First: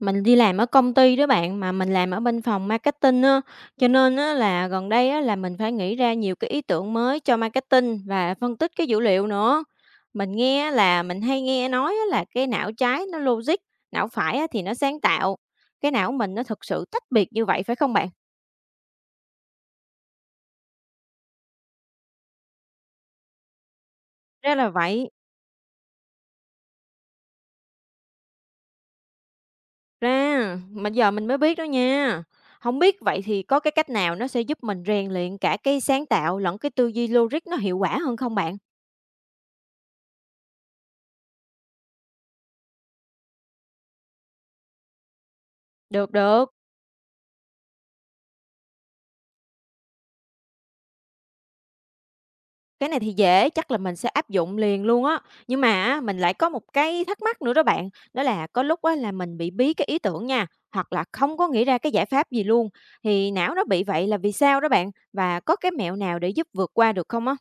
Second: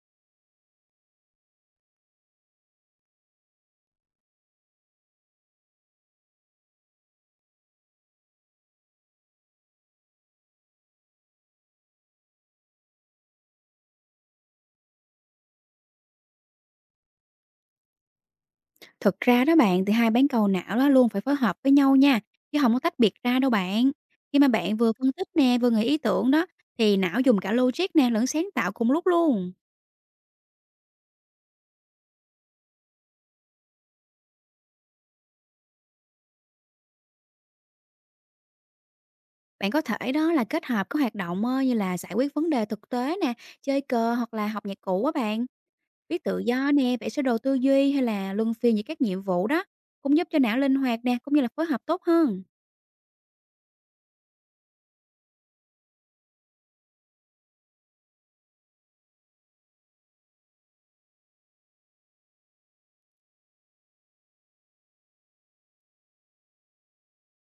Mình đi làm ở công ty đó bạn, mà mình làm ở bên phòng marketing á, cho nên á là gần đây á là mình phải nghĩ ra nhiều cái ý tưởng mới cho marketing và phân tích cái dữ liệu nữa. Mình nghe á là mình hay nghe nói á là cái não trái nó logic, não phải á thì nó sáng tạo. Cái não mình nó thực sự tách biệt như vậy phải không bạn? Thực ra đó bạn thì hai bán cầu não đó luôn phải phối hợp với nhau nha, chứ không có tách biệt ra đâu bạn. Khi mà Ra là bạn vừa vậy. phân tích nè, vừa nghĩ ý tưởng đó thì não dùng cả logic nè lẫn sáng tạo cùng lúc luôn. Ra, mà giờ mình mới biết đó nha. Không biết vậy thì có cái cách nào nó sẽ giúp mình rèn luyện cả cái sáng tạo lẫn cái tư duy logic nó hiệu quả hơn không bạn? Bạn có thể đó là kết hợp các hoạt động như là giải quyết vấn đề thực tế nè, chơi cờ hoặc là học nhạc cụ á bạn, Được viết tự được. do nè, vẽ sơ đồ tư duy hay là luân phiên giữa các nhiệm vụ đó, cũng giúp cho não linh hoạt nè, cũng như là phối hợp tốt hơn. Cái này thì dễ, chắc là mình sẽ áp dụng liền luôn á. Nhưng mà á, mình lại có một cái thắc mắc nữa đó bạn, đó là có lúc á là mình bị bí cái ý tưởng nha, hoặc là không có nghĩ ra cái giải pháp gì luôn, thì não nó bị vậy là vì sao đó bạn? Và có cái mẹo nào để giúp vượt qua được không á?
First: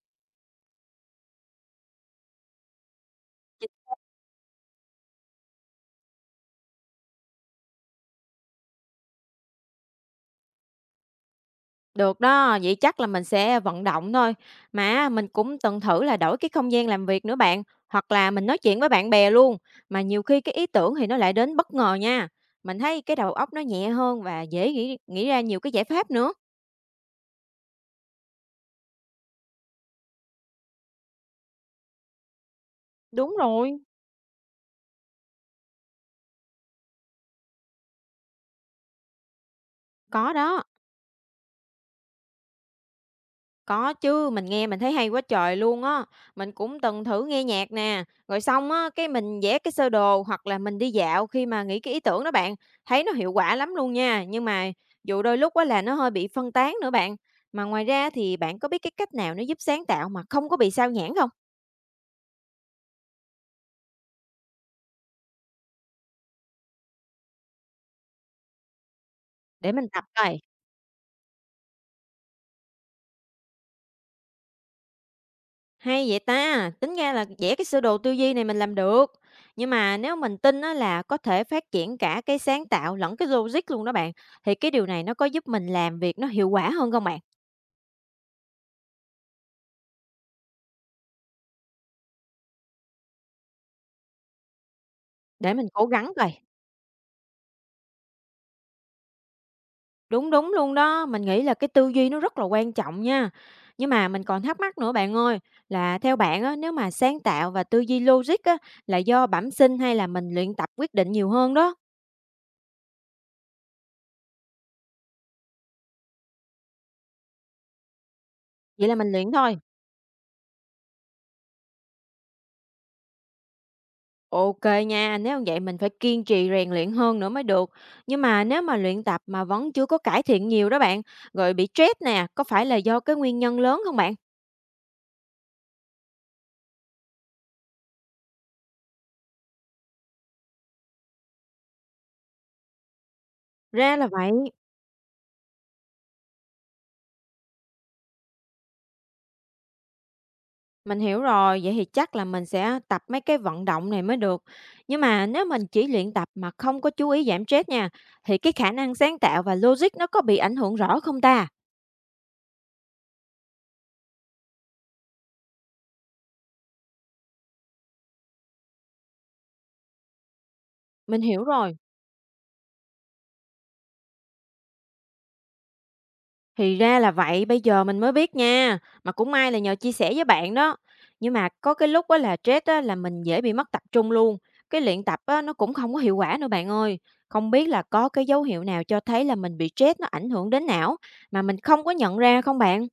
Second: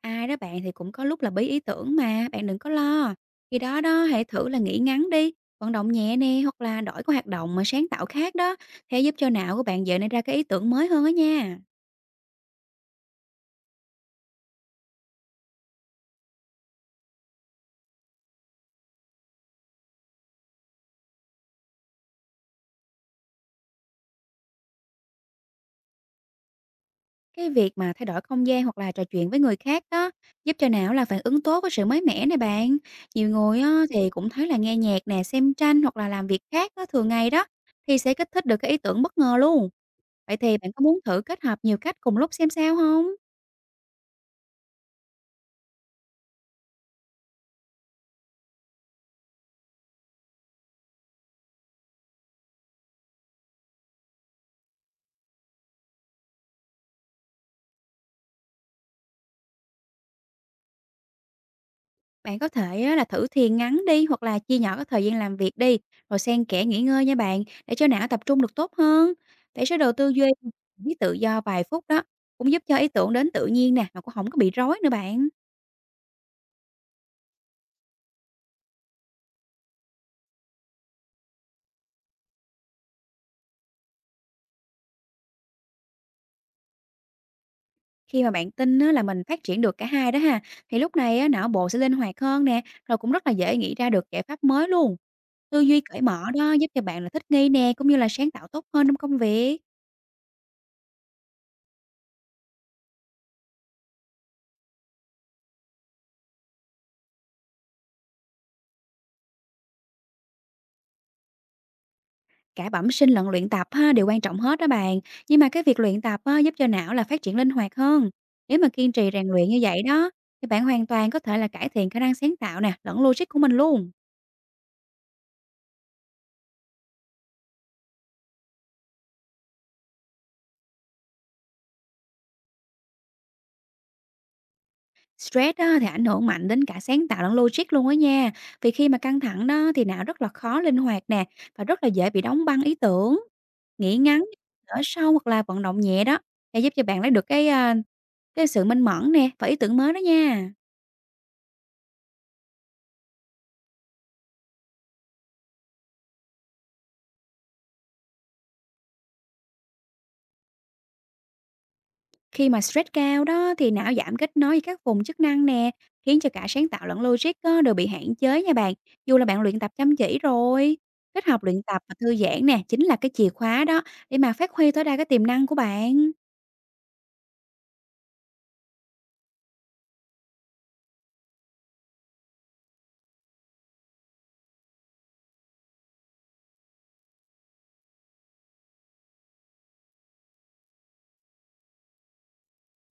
Ai đó bạn thì cũng có lúc là bí ý tưởng mà, bạn đừng có lo. Khi đó đó, hãy thử là nghỉ ngắn đi, vận động nhẹ nè, hoặc là đổi cái hoạt động mà sáng tạo khác đó, thế giúp cho não của bạn dễ nảy ra cái ý tưởng mới hơn đó nha. Được đó, vậy chắc là mình sẽ vận động thôi. Mà mình cũng từng thử là đổi cái không gian làm việc nữa bạn, hoặc là mình nói chuyện với bạn bè luôn, mà nhiều khi cái ý tưởng thì nó lại đến bất ngờ nha. Mình thấy cái đầu óc nó nhẹ hơn và dễ nghĩ nghĩ ra nhiều cái giải pháp nữa. Cái việc mà thay đổi không gian hoặc là trò chuyện với người khác đó, giúp cho não là phản ứng tốt với sự mới mẻ này bạn. Nhiều Đúng người rồi, á, thì cũng thấy là nghe nhạc nè, xem tranh hoặc là làm việc khác đó, thường ngày đó, thì sẽ kích thích được cái ý tưởng bất ngờ luôn. có Vậy thì đó, bạn có muốn thử kết hợp nhiều cách cùng lúc xem sao không? có chứ, mình nghe mình thấy hay quá trời luôn á. Mình cũng từng thử nghe nhạc nè, rồi xong á, cái mình vẽ cái sơ đồ hoặc là mình đi dạo khi mà nghĩ cái ý tưởng đó bạn, thấy nó hiệu quả lắm luôn nha. Nhưng mà dù đôi lúc á là nó hơi bị phân tán nữa bạn. Mà ngoài ra thì bạn có biết cái cách nào nó giúp sáng tạo mà không có bị sao nhãng không? Bạn có thể á là thử thiền ngắn đi hoặc là chia nhỏ cái thời gian làm việc đi, rồi xen kẽ nghỉ ngơi nha bạn, để cho não tập trung được tốt hơn. Bạn Để sẽ mình đầu tập tư duy coi. với tự do vài phút đó, cũng giúp cho ý tưởng đến tự nhiên nè, mà cũng không có bị rối nữa bạn. Hay vậy ta, tính ra là vẽ cái sơ đồ tư duy này mình làm được. Nhưng mà nếu mình tin á là có thể phát triển cả cái sáng tạo lẫn cái logic luôn đó bạn, thì cái điều này nó có giúp mình làm việc nó hiệu quả hơn không bạn? Khi mà bạn tin á là mình phát triển được cả hai đó ha, thì lúc này á não bộ sẽ linh hoạt hơn nè, rồi cũng rất là dễ nghĩ ra được giải pháp mới luôn. Để Tư mình duy cố cởi gắng mở coi. đó giúp cho bạn là thích nghi nè, cũng như là sáng tạo tốt hơn trong công việc. Đúng đúng luôn đó, mình nghĩ là cái tư duy nó rất là quan trọng nha. Nhưng mà mình còn thắc mắc nữa bạn ơi, là theo bạn á, nếu mà sáng tạo và tư duy logic á, là do bẩm sinh hay là mình luyện tập quyết định nhiều hơn đó? Cả bẩm sinh lẫn luyện tập ha đều quan trọng hết đó bạn, nhưng mà cái việc luyện tập á, giúp cho não là phát triển linh hoạt hơn. Nếu mà Vậy kiên là trì mình rèn luyện luyện thôi. như vậy đó, thì bạn hoàn toàn có thể là cải thiện khả năng sáng tạo nè, lẫn logic của mình luôn. OK nha, nếu vậy mình phải kiên trì rèn luyện hơn nữa mới được. Nhưng mà nếu mà luyện tập mà vẫn chưa có cải thiện nhiều đó bạn, rồi bị stress nè, có phải là do cái nguyên nhân lớn không bạn? Stress á, thì ảnh hưởng mạnh đến cả sáng tạo lẫn logic luôn á nha. Vì khi mà căng thẳng đó thì não rất là khó linh hoạt nè và rất là dễ bị đóng băng ý tưởng. Nghỉ Ra là ngắn, vậy, thở sâu hoặc là vận động nhẹ đó để giúp cho bạn lấy được cái sự minh mẫn nè và ý tưởng mới đó nha. mình hiểu rồi, vậy thì chắc là mình sẽ tập mấy cái vận động này mới được. Nhưng mà nếu mình chỉ luyện tập mà không có chú ý giảm stress nha, thì cái khả năng sáng tạo và logic nó có bị ảnh hưởng rõ không ta? Khi mà stress cao đó thì não giảm kết nối với các vùng chức năng nè, khiến cho cả sáng tạo lẫn logic á, đều bị hạn chế nha bạn, dù là bạn luyện tập chăm chỉ rồi. Mình Kết hợp hiểu luyện rồi. tập và thư giãn nè, chính là cái chìa khóa đó để mà phát huy tối đa cái tiềm năng của bạn. Thì ra là vậy, bây giờ mình mới biết nha, mà cũng may là nhờ chia sẻ với bạn đó. Nhưng mà có cái lúc á là stress á là mình dễ bị mất tập trung luôn, cái luyện tập á nó cũng không có hiệu quả nữa bạn ơi. Không biết là có cái dấu hiệu nào cho thấy là mình bị stress nó ảnh hưởng đến não mà mình không có nhận ra không bạn?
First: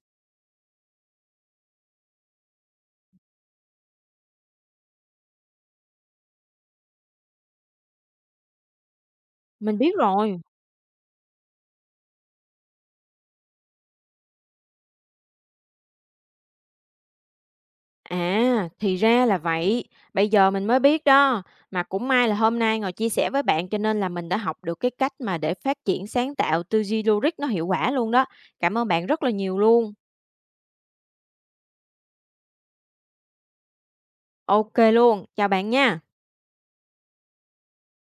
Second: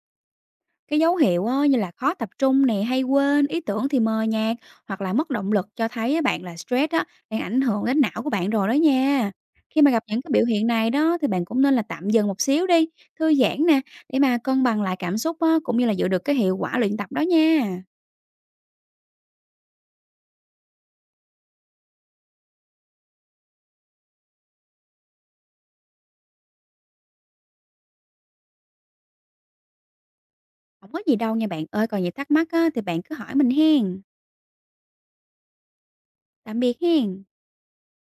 Cái dấu hiệu á, như là khó tập trung nè, hay quên ý tưởng thì mờ nhạt hoặc là mất động lực cho thấy á bạn là stress á, đang ảnh hưởng đến não của bạn rồi đó nha. Mình Khi mà biết gặp những cái rồi. biểu hiện này đó thì bạn cũng nên là tạm dừng một xíu đi, thư giãn nè, để mà cân bằng lại cảm xúc á, cũng như là giữ được cái hiệu quả luyện tập đó nha. À, thì ra là vậy. Bây giờ mình mới biết đó. Mà cũng may là hôm nay ngồi chia sẻ với bạn cho nên là mình đã học được cái cách mà để phát triển sáng tạo tư duy logic nó hiệu quả luôn đó. Cảm ơn bạn rất là nhiều luôn. Không có gì đâu nha bạn ơi, còn gì thắc mắc á, thì bạn cứ hỏi mình hen. OK luôn, chào bạn nha. Tạm biệt hen.